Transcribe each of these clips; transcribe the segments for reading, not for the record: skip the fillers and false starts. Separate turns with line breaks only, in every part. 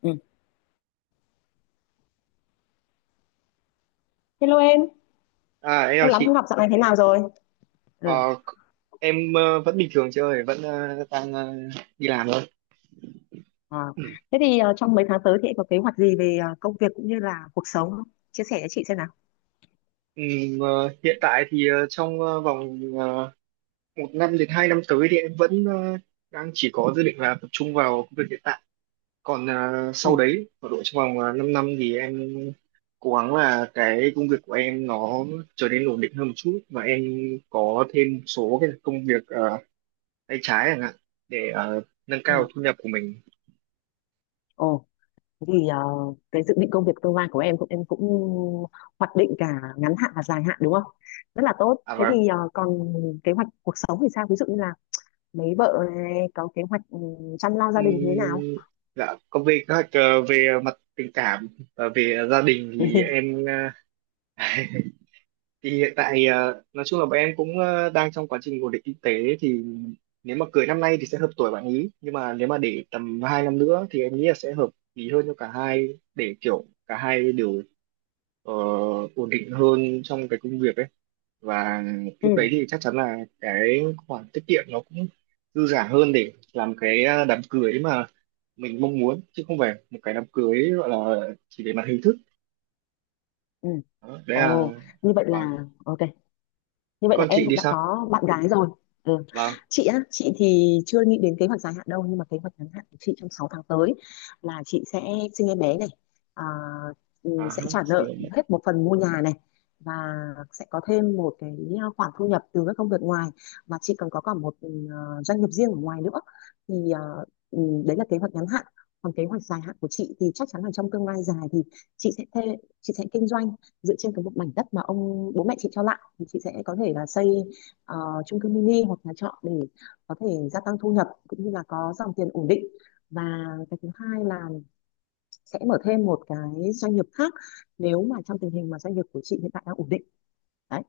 Ừ. Hello em,
À em chào
lâu lắm không
chị.
gặp dạo này thế nào rồi? Ừ.
Ờ, em vẫn bình thường chị ơi, vẫn đi làm thôi.
Ờ. Thế thì trong mấy tháng tới thì em có kế hoạch gì về công việc cũng như là cuộc sống không? Chia sẻ cho chị xem nào.
Ờ, Hiện tại thì trong vòng một năm đến hai năm tới thì em vẫn đang chỉ có dự định là tập trung vào công việc hiện tại. Còn sau
Ừ.
đấy ở độ trong vòng 5 năm thì em cố gắng là cái công việc của em nó trở nên ổn định hơn một chút, và em có thêm một số cái công việc tay trái chẳng hạn, để nâng
Ừ.
cao thu nhập của mình.
Ồ, thế thì cái dự định công việc tương lai của em cũng hoạch định cả ngắn hạn và dài hạn đúng không? Rất là tốt.
À,
Thế thì
và.
còn kế hoạch cuộc sống thì sao? Ví dụ như là mấy vợ này có kế hoạch chăm lo gia đình thế nào?
Ừm, dạ, còn về về mặt tình cảm và về gia đình thì em thì hiện tại nói chung là bọn em cũng đang trong quá trình ổn định kinh tế. Thì nếu mà cưới năm nay thì sẽ hợp tuổi bạn ý, nhưng mà nếu mà để tầm 2 năm nữa thì em nghĩ là sẽ hợp lý hơn cho cả hai, để kiểu cả hai đều ờ, ổn định hơn trong cái công việc ấy. Và lúc đấy
Ừ.
thì chắc chắn là cái khoản tiết kiệm nó cũng dư giả hơn, để làm cái đám cưới mà mình mong muốn, chứ không phải một cái đám cưới gọi là chỉ về mặt hình thức.
Ừ.
Đó, đấy là.
Ồ, như vậy
Vâng.
là ok. Như
Thế
vậy là
con
em
chị
cũng
thì
đã
sao?
có bạn gái rồi. Ừ.
Vâng.
Chị á, chị thì chưa nghĩ đến kế hoạch dài hạn đâu, nhưng mà kế hoạch ngắn hạn của chị trong 6 tháng tới là chị sẽ sinh em bé này, à,
À
sẽ
ha,
trả
xin
nợ
lỗi mẹ.
hết một phần mua nhà này, và sẽ có thêm một cái khoản thu nhập từ các công việc ngoài, và chị còn có cả một doanh nghiệp riêng ở ngoài nữa. Thì ừ, đấy là kế hoạch ngắn hạn. Còn kế hoạch dài hạn của chị thì chắc chắn là trong tương lai dài thì chị sẽ kinh doanh dựa trên cái một mảnh đất mà ông bố mẹ chị cho lại, thì chị sẽ có thể là xây ờ, chung cư mini hoặc nhà trọ để có thể gia tăng thu nhập cũng như là có dòng tiền ổn định, và cái thứ hai là sẽ mở thêm một cái doanh nghiệp khác nếu mà trong tình hình mà doanh nghiệp của chị hiện tại đang ổn định. Đấy,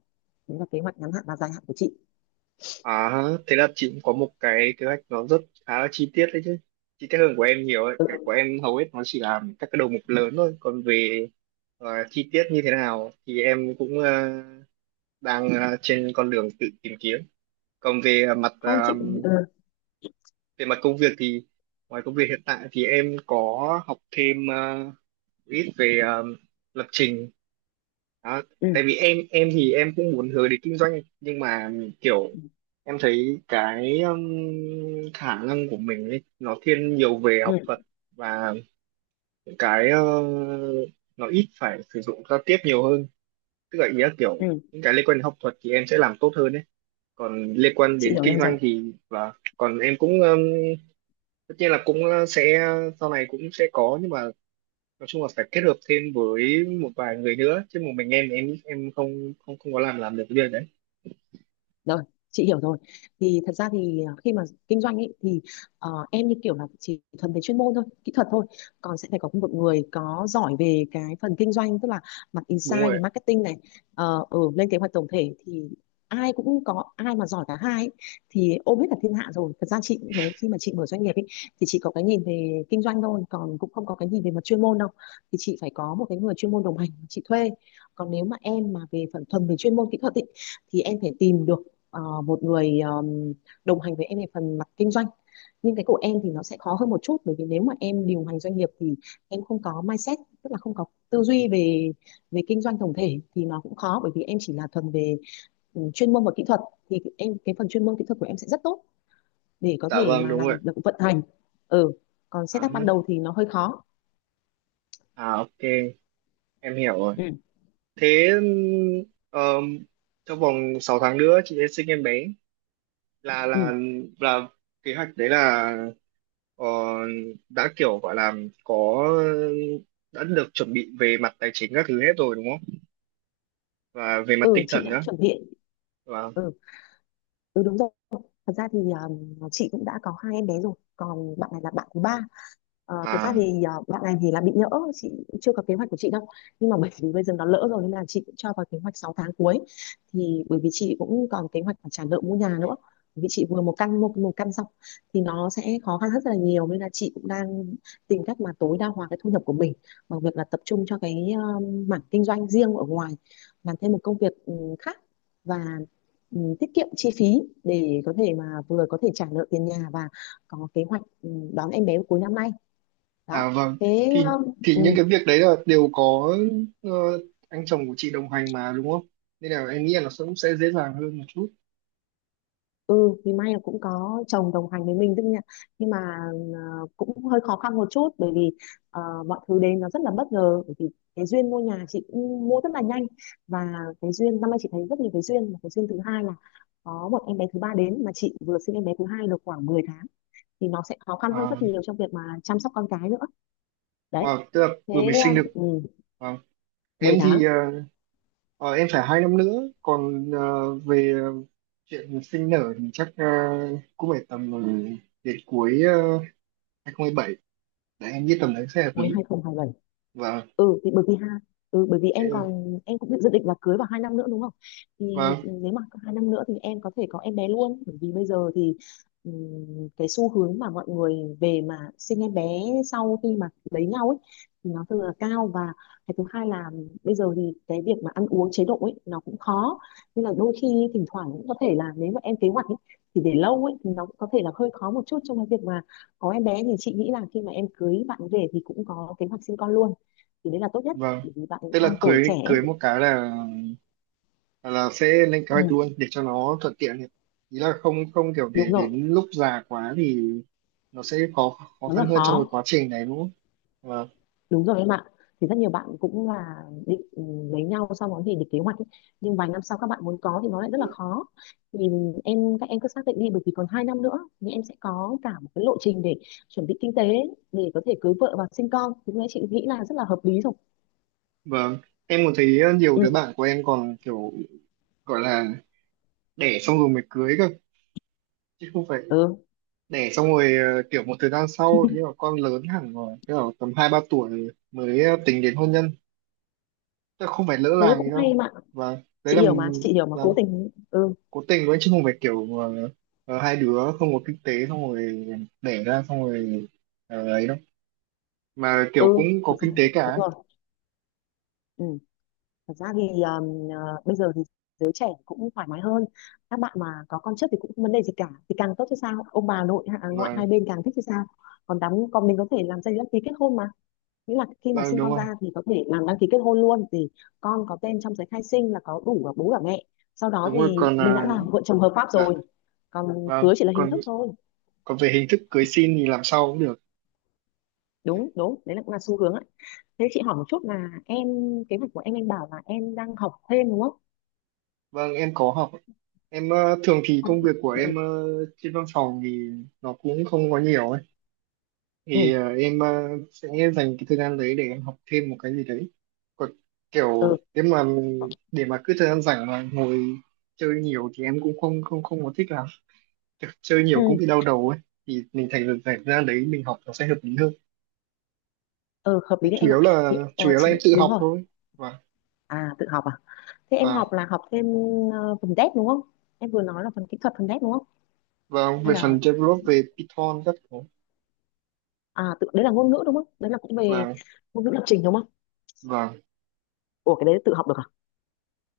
đấy là kế hoạch ngắn hạn và dài hạn của chị.
À ha, thế là chị cũng có một cái kế hoạch nó rất khá là chi tiết đấy chứ, chi tiết hơn của em nhiều ấy.
Ừ.
Cái của em hầu hết nó chỉ là các cái đầu mục lớn thôi. Còn về chi tiết như thế nào thì em cũng trên con đường tự tìm kiếm. Còn về
Không chị. Ừ.
về mặt công việc thì ngoài công việc hiện tại thì em có học thêm ít về lập trình. Đó.
Ừ.
Tại vì em thì em cũng muốn hướng đến kinh doanh, nhưng mà kiểu
Ừ.
em thấy cái khả năng của mình ấy, nó thiên nhiều về học
Ừ.
thuật và những cái nó ít phải sử dụng giao tiếp nhiều hơn, tức là ý là kiểu
Ừ.
những cái liên quan đến học thuật thì em sẽ làm tốt hơn đấy, còn liên quan
Chị
đến
hiểu
kinh
em rồi.
doanh thì. Và còn em cũng tất nhiên là cũng sẽ sau này cũng sẽ có, nhưng mà nói chung là phải kết hợp thêm với một vài người nữa, chứ một mình em không không không có làm được cái việc đấy.
Rồi, chị hiểu rồi. Thì thật ra thì khi mà kinh doanh ấy thì em như kiểu là chỉ thuần về chuyên môn thôi, kỹ thuật thôi. Còn sẽ phải có một người có giỏi về cái phần kinh doanh, tức là mặt
Đúng
insight về
rồi.
marketing này, ở lên kế hoạch tổng thể, thì ai cũng có ai mà giỏi cả hai ấy, thì ôm hết cả thiên hạ rồi. Thật ra chị cũng thế, khi mà chị mở doanh nghiệp ấy thì chị có cái nhìn về kinh doanh thôi, còn cũng không có cái nhìn về mặt chuyên môn đâu. Thì chị phải có một cái người chuyên môn đồng hành chị thuê. Còn nếu mà em mà về phần thuần về chuyên môn kỹ thuật ấy, thì em phải tìm được một người đồng hành với em về phần mặt kinh doanh, nhưng cái của em thì nó sẽ khó hơn một chút, bởi vì nếu mà em điều hành doanh nghiệp thì em không có mindset, tức là không có tư duy về về kinh doanh tổng thể, thì nó cũng khó bởi vì em chỉ là thuần về chuyên môn và kỹ thuật, thì em cái phần chuyên môn kỹ thuật của em sẽ rất tốt để có
Dạ
thể
vâng,
mà
đúng
làm
rồi.
được vận hành. Ừ. Còn
À
setup
hả.
ban đầu thì nó hơi khó.
À ok, em hiểu rồi.
Ừ.
Thế um, trong vòng 6 tháng nữa chị sẽ sinh em bé. là
Ừ.
là là kế hoạch đấy, là ờ, đã kiểu gọi là có, đã được chuẩn bị về mặt tài chính các thứ hết rồi đúng không? Và về mặt
Ừ.
tinh
Chị
thần
đã
nữa.
chuẩn bị.
Và
ừ, ừ, đúng rồi. Thật ra thì chị cũng đã có hai em bé rồi, còn bạn này là bạn thứ ba. Thật ra
à.
thì bạn này thì là bị nhỡ. Chị cũng chưa có kế hoạch của chị đâu, nhưng mà bởi vì bây giờ nó lỡ rồi nên là chị cũng cho vào kế hoạch 6 tháng cuối. Thì bởi vì chị cũng còn kế hoạch phải trả nợ mua nhà nữa, bởi vì chị vừa một căn xong thì nó sẽ khó khăn rất là nhiều, nên là chị cũng đang tìm cách mà tối đa hóa cái thu nhập của mình bằng việc là tập trung cho cái mảng kinh doanh riêng ở ngoài, làm thêm một công việc khác, và tiết kiệm chi phí để có thể mà vừa có thể trả nợ tiền nhà, và có kế hoạch đón em bé cuối năm nay.
À
Đó.
vâng,
Thế
thì thì những cái việc đấy là đều có ờ, anh chồng của chị đồng hành mà đúng không? Nên là em nghĩ là nó cũng sẽ dễ dàng hơn một chút.
ừ thì may là cũng có chồng đồng hành với mình tức nhỉ. Nhưng mà cũng hơi khó khăn một chút, bởi vì ờ, mọi thứ đến nó rất là bất ngờ, bởi vì cái duyên mua nhà chị cũng mua rất là nhanh. Và cái duyên năm nay chị thấy rất nhiều cái duyên, mà cái duyên thứ hai là có một em bé thứ ba đến mà chị vừa sinh em bé thứ hai được khoảng 10 tháng, thì nó sẽ khó khăn hơn
À,
rất nhiều trong việc mà chăm sóc con cái nữa. Đấy.
wow, tức là vừa mới
Thế.
sinh được.
ừ,
Vâng. Em
10 tháng
thì ờ, ờ, em phải hai năm nữa. Còn chuyện sinh nở thì chắc cũng phải tầm đến cuối uh, 2027. Đấy em nghĩ tầm đấy sẽ hợp
cuối
lý.
2027.
Vâng.
Ừ, thì bởi vì ha, bởi vì
Ờ,
em còn em cũng dự định là cưới vào 2 năm nữa đúng không? Thì
vâng,
nếu mà có 2 năm nữa thì em có thể có em bé luôn. Bởi vì bây giờ thì ừm, cái xu hướng mà mọi người về mà sinh em bé sau khi mà lấy nhau ấy thì nó thường là cao. Và cái thứ hai là bây giờ thì cái việc mà ăn uống chế độ ấy nó cũng khó, nên là đôi khi thỉnh thoảng cũng có thể là nếu mà em kế hoạch ấy, thì để lâu ấy thì nó cũng có thể là hơi khó một chút trong cái việc mà có em bé. Thì chị nghĩ là khi mà em cưới bạn về thì cũng có kế hoạch sinh con luôn thì đấy là tốt nhất,
vâng.
bởi vì bạn
Tức là
đang tuổi trẻ
cưới
ấy.
cưới một cái là. Hoặc là sẽ lên kế hoạch
Ừ,
luôn để cho nó thuận tiện ấy. Ý là không không kiểu để
đúng rồi.
đến lúc già quá thì nó sẽ khó khó
Nó rất
khăn
là
hơn trong cái
khó.
quá trình này đúng không? Vâng,
Đúng rồi em ạ. Thì rất nhiều bạn cũng là định lấy nhau sau đó thì định kế hoạch ấy. Nhưng vài năm sau các bạn muốn có thì nó lại rất là khó. Thì các em cứ xác định đi, bởi vì còn 2 năm nữa thì em sẽ có cả một cái lộ trình để chuẩn bị kinh tế để có thể cưới vợ và sinh con, thì lúc chị nghĩ là rất là hợp lý rồi.
vâng. Em còn thấy nhiều
Ừ.
đứa bạn của em còn kiểu gọi là đẻ xong rồi mới cưới cơ, chứ không phải
Ừ.
đẻ xong rồi kiểu một thời gian sau thì là con lớn hẳn rồi, tức là tầm hai ba tuổi mới tính đến hôn nhân, chứ không phải lỡ
Thế
làng
cũng
gì đâu.
hay mà.
Vâng, đấy
Chị
là.
hiểu mà, chị hiểu mà, cố
Vâng,
tình. Ừ.
cố tình đấy chứ không phải kiểu hai đứa không có kinh tế xong rồi đẻ ra xong rồi ấy đâu, mà
Ừ.
kiểu cũng có
Thật ra,
kinh tế
đúng
cả.
rồi. Ừ. Thật ra thì bây giờ thì giới trẻ cũng thoải mái hơn. Các bạn mà có con trước thì cũng không vấn đề gì cả. Thì càng tốt chứ sao? Ông bà nội à, ngoại hai
Vâng,
bên càng thích chứ sao? Còn đám, còn mình có thể làm giấy đăng ký kết hôn mà. Nghĩa là khi mà
vâng,
sinh
đúng
con
rồi,
ra thì có thể làm đăng ký kết hôn luôn, thì con có tên trong giấy khai sinh là có đủ cả bố cả mẹ. Sau đó
đúng rồi,
thì
còn
mình đã
à.
là vợ chồng hợp pháp
Dạ
rồi. Còn
vâng,
cưới chỉ là hình
còn
thức thôi.
còn về hình thức cưới xin thì làm sau cũng được.
Đúng, đúng, đấy là cũng là xu hướng ấy. Thế chị hỏi một chút là em, kế hoạch của em bảo là em đang học thêm đúng không?
Vâng, em có học. Em thường thì
Học-
công việc của
Ừ,
em trên văn phòng thì nó cũng không có nhiều ấy,
ừ,
thì sẽ dành cái thời gian đấy để em học thêm một cái gì đấy. Còn kiểu nếu mà để mà cứ thời gian rảnh mà ngồi chơi nhiều thì em cũng không không không có thích lắm. Kiểu chơi
ừ.
nhiều cũng bị đau đầu ấy, thì mình thành ra rảnh ra đấy mình học nó sẽ hợp lý hơn.
Ờ, hợp lý
Thế
đấy
chủ
em ạ.
yếu
Thì
là chủ yếu là
chị,
em tự
đúng
học
rồi.
thôi. và
À, tự học à? Thế em
và
học là học thêm phần dev đúng không? Em vừa nói là phần kỹ thuật, phần dev đúng không?
và
Hay
về
là
phần develop, về Python các thứ.
à, tự đấy là ngôn ngữ đúng không, đấy là cũng về
và
ngôn ngữ lập trình đúng không?
và
Ủa cái đấy tự học được à?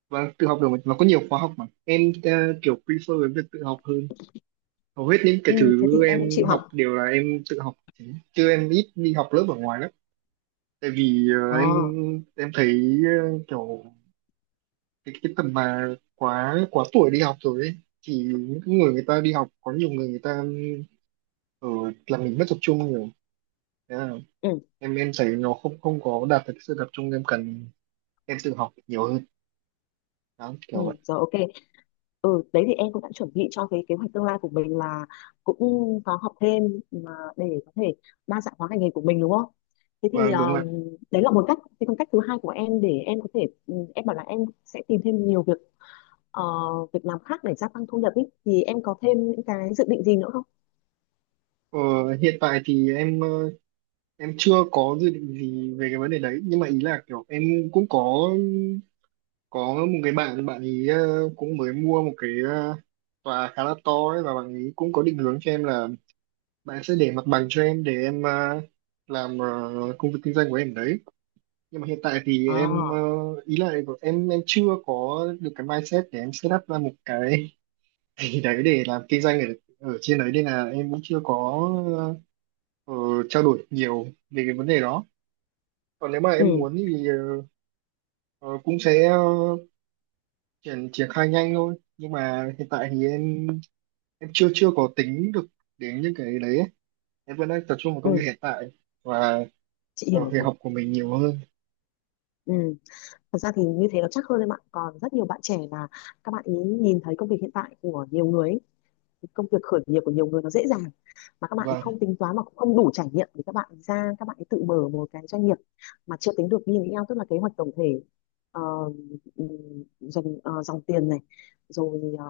và tự học được mà. Nó có nhiều khóa học mà em kiểu prefer với việc tự học hơn. Hầu hết những
Ừ,
cái
thế thì
thứ
em cũng
em
chịu học.
học đều là em tự học, chứ em ít đi học lớp ở ngoài lắm. Tại vì
ờ
em thấy kiểu cái tầm mà quá quá tuổi đi học rồi ấy, thì những cái người người ta đi học có nhiều người người ta ở làm mình mất tập trung nhiều. Thế là
ừ.
em thấy nó không không có đạt được sự tập trung em cần, em tự học nhiều hơn, đó
Ừ,
kiểu vậy.
rồi ok. Ừ, đấy thì em cũng đã chuẩn bị cho cái kế hoạch tương lai của mình là cũng có học thêm mà để có thể đa dạng hóa ngành nghề của mình đúng không? Thế thì
Vâng đúng ạ.
đấy là một cách. Thế còn cách thứ hai của em để em có thể em bảo là em sẽ tìm thêm nhiều việc, ờ, việc làm khác để gia tăng thu nhập ý. Thì em có thêm những cái dự định gì nữa không?
ờ, Hiện tại thì em chưa có dự định gì về cái vấn đề đấy, nhưng mà ý là kiểu em cũng có một cái bạn bạn ý cũng mới mua một cái tòa khá là to ấy, và bạn ý cũng có định hướng cho em là bạn sẽ để mặt bằng cho em để em làm công việc kinh doanh của em đấy. Nhưng mà hiện tại thì
À,
em ý là em chưa có được cái mindset để em set up ra một cái gì đấy để làm kinh doanh ở ở trên đấy, nên là em cũng chưa có ờ, trao đổi nhiều về cái vấn đề đó. Còn nếu mà em
ừ,
muốn thì ờ, cũng sẽ triển triển khai nhanh thôi, nhưng mà hiện tại thì em chưa chưa có tính được đến những cái đấy ấy. Em vẫn đang tập trung vào công việc
ừ,
hiện tại và
chị
vào
hiểu
việc
rồi.
học của mình nhiều hơn.
Ừ. Thật ra thì như thế nó chắc hơn em ạ. Còn rất nhiều bạn trẻ là các bạn ý nhìn thấy công việc hiện tại của nhiều người ấy, công việc khởi nghiệp của nhiều người nó dễ dàng mà các bạn
Vâng,
không tính toán mà cũng không đủ trải nghiệm để các bạn ra các bạn tự mở một cái doanh nghiệp mà chưa tính được BNPL, tức là kế hoạch tổng thể, ờ, dòng dòng tiền này, rồi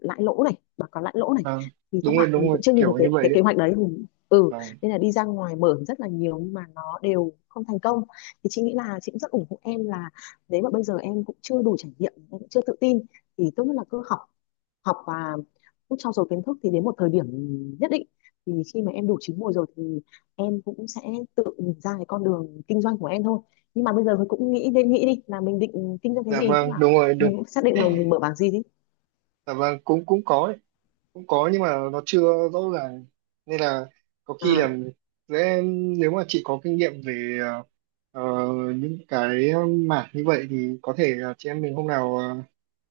lãi lỗ này, báo cáo lãi lỗ này,
vâng,
thì các
đúng rồi,
bạn
đúng
cũng
rồi,
chưa nhìn được
kiểu như
cái
vậy
cái kế
đấy.
hoạch đấy. Ừ
Vâng.
Nên là đi ra ngoài mở rất là nhiều nhưng mà nó đều không thành công. Thì chị nghĩ là chị cũng rất ủng hộ em là nếu mà bây giờ em cũng chưa đủ trải nghiệm, em cũng chưa tự tin, thì tốt nhất là cứ học, học và cứ trau dồi kiến thức, thì đến một thời điểm nhất định, thì khi mà em đủ chín mùi rồi thì em cũng sẽ tự nhìn ra cái con đường kinh doanh của em thôi. Nhưng mà bây giờ mình cũng nghĩ, nên nghĩ đi là mình định kinh doanh cái
Dạ
gì, tức
vâng,
là
đúng rồi, đúng.
mình cũng xác định là mình mở bảng gì đi.
Dạ vâng, cũng cũng có ấy. Cũng có nhưng mà nó chưa rõ ràng, nên là có khi là
à
sẽ. Nếu mà chị có kinh nghiệm về ờ, những cái mảng như vậy thì có thể là chị em mình hôm nào ờ,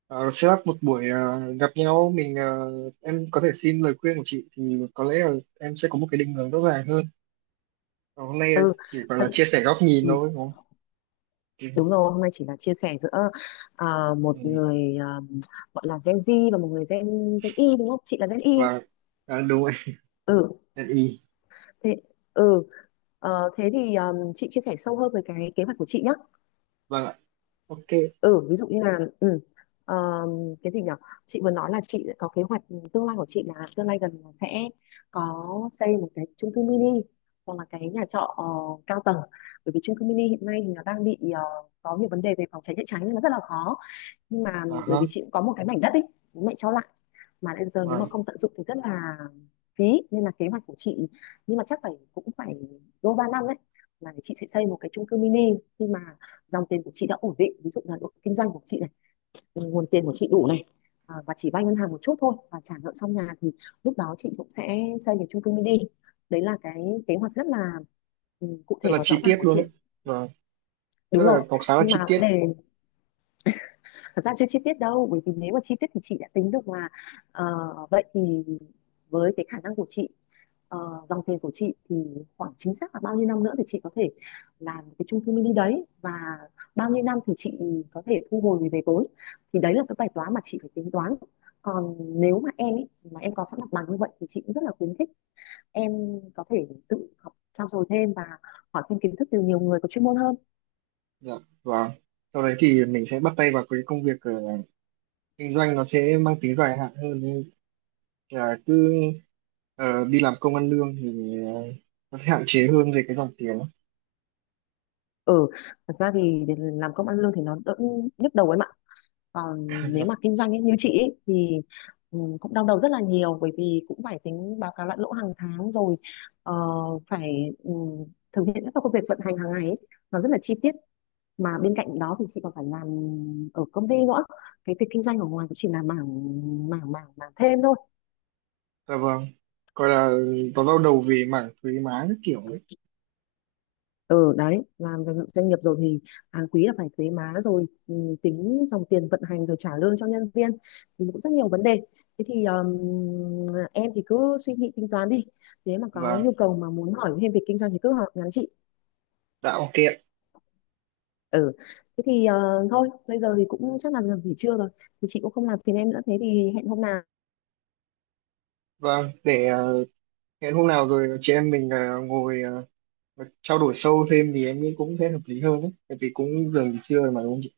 Ờ, set up một buổi gặp nhau, mình em có thể xin lời khuyên của chị thì có lẽ là em sẽ có một cái định hướng rõ ràng hơn. Còn hôm nay
ừ,
chỉ gọi là
thật-
chia sẻ góc nhìn
ừ
thôi đúng không? Ừ.
Đúng rồi, hôm nay chỉ là chia sẻ giữa à,
Ừ,
một người, gọi là Gen Z và một người Gen Gen Y, đúng không, chị là Gen Y.
và à, đúng rồi.
Ừ,
Nhân ý.
thế, ừ. Thế thì chị chia sẻ sâu hơn về cái kế hoạch của chị nhé.
Vâng ạ. Ok.
Ừ, ví dụ như là ờ, cái gì nhở, chị vừa nói là chị có kế hoạch tương lai của chị, là tương lai gần là sẽ có xây một cái chung cư mini hoặc là cái nhà trọ cao tầng, bởi vì chung cư mini hiện nay thì nó đang bị có nhiều vấn đề về phòng cháy chữa cháy nên nó rất là khó. Nhưng mà
À
bởi
ha.
vì chị cũng có một cái mảnh đất ấy, bố mẹ cho lại, mà đến giờ nếu mà
Vâng,
không tận dụng thì rất là phí. Nên là kế hoạch của chị, nhưng mà chắc phải, cũng phải đôi ba năm đấy, là chị sẽ xây một cái chung cư mini, khi mà dòng tiền của chị đã ổn định, ví dụ là độ kinh doanh của chị này, nguồn tiền của chị đủ này, à, và chỉ vay ngân hàng một chút thôi và trả nợ xong nhà, thì lúc đó chị cũng sẽ xây một chung cư mini. Đấy là cái kế hoạch rất là cụ
rất
thể
là
và rõ
chi
ràng
tiết
của
luôn đấy.
chị.
Vâng, rất
Đúng
là
rồi,
có khá là
nhưng
chi
mà vấn
tiết.
đề, thật ra chưa chi tiết đâu, bởi vì nếu mà chi tiết thì chị đã tính được mà. Ờ, vậy thì với cái khả năng của chị, ờ, dòng tiền của chị thì khoảng chính xác là bao nhiêu năm nữa thì chị có thể làm cái chung cư mini đấy, và bao nhiêu năm thì chị có thể thu hồi về vốn, thì đấy là cái bài toán mà chị phải tính toán. Còn nếu mà em ấy, mà em có sẵn mặt bằng như vậy, thì chị cũng rất là khuyến khích em có thể tự học, trau dồi thêm và hỏi thêm kiến thức từ nhiều người có chuyên môn hơn.
Dạ vâng, sau đấy thì mình sẽ bắt tay vào cái công việc kinh doanh, nó sẽ mang tính dài hạn hơn, nên là cứ đi làm công ăn lương thì nó sẽ hạn chế hơn về cái dòng tiền.
Ừ, thật ra thì để làm công ăn lương thì nó đỡ nhức đầu em ạ. Còn nếu mà kinh doanh ấy, như chị ấy, thì cũng đau đầu rất là nhiều, bởi vì cũng phải tính báo cáo lại lỗ hàng tháng rồi, ờ, phải thực hiện các công việc vận hành hàng ngày ấy. Nó rất là chi tiết, mà bên cạnh đó thì chị còn phải làm ở công ty nữa, cái việc kinh doanh ở ngoài cũng chỉ là mảng mảng mảng mảng thêm thôi.
Dạ vâng, gọi là nó đau đầu về mảng thuế má các kiểu ấy.
Ừ, đấy làm doanh doanh nghiệp rồi thì hàng quý là phải thuế má rồi, tính dòng tiền vận hành rồi trả lương cho nhân viên, thì cũng rất nhiều vấn đề. Thế thì em thì cứ suy nghĩ tính toán đi, nếu mà có
Và
nhu cầu mà muốn hỏi thêm về kinh doanh thì cứ hỏi, nhắn chị.
tạo kiện.
Ừ, thế thì thôi bây giờ thì cũng chắc là giờ nghỉ trưa rồi, thì chị cũng không làm phiền em nữa, thế thì hẹn hôm nào.
Vâng, để hẹn hôm nào rồi chị em mình trao đổi sâu thêm thì em nghĩ cũng sẽ hợp lý hơn đấy, tại vì cũng gần trưa rồi mà đúng không chị?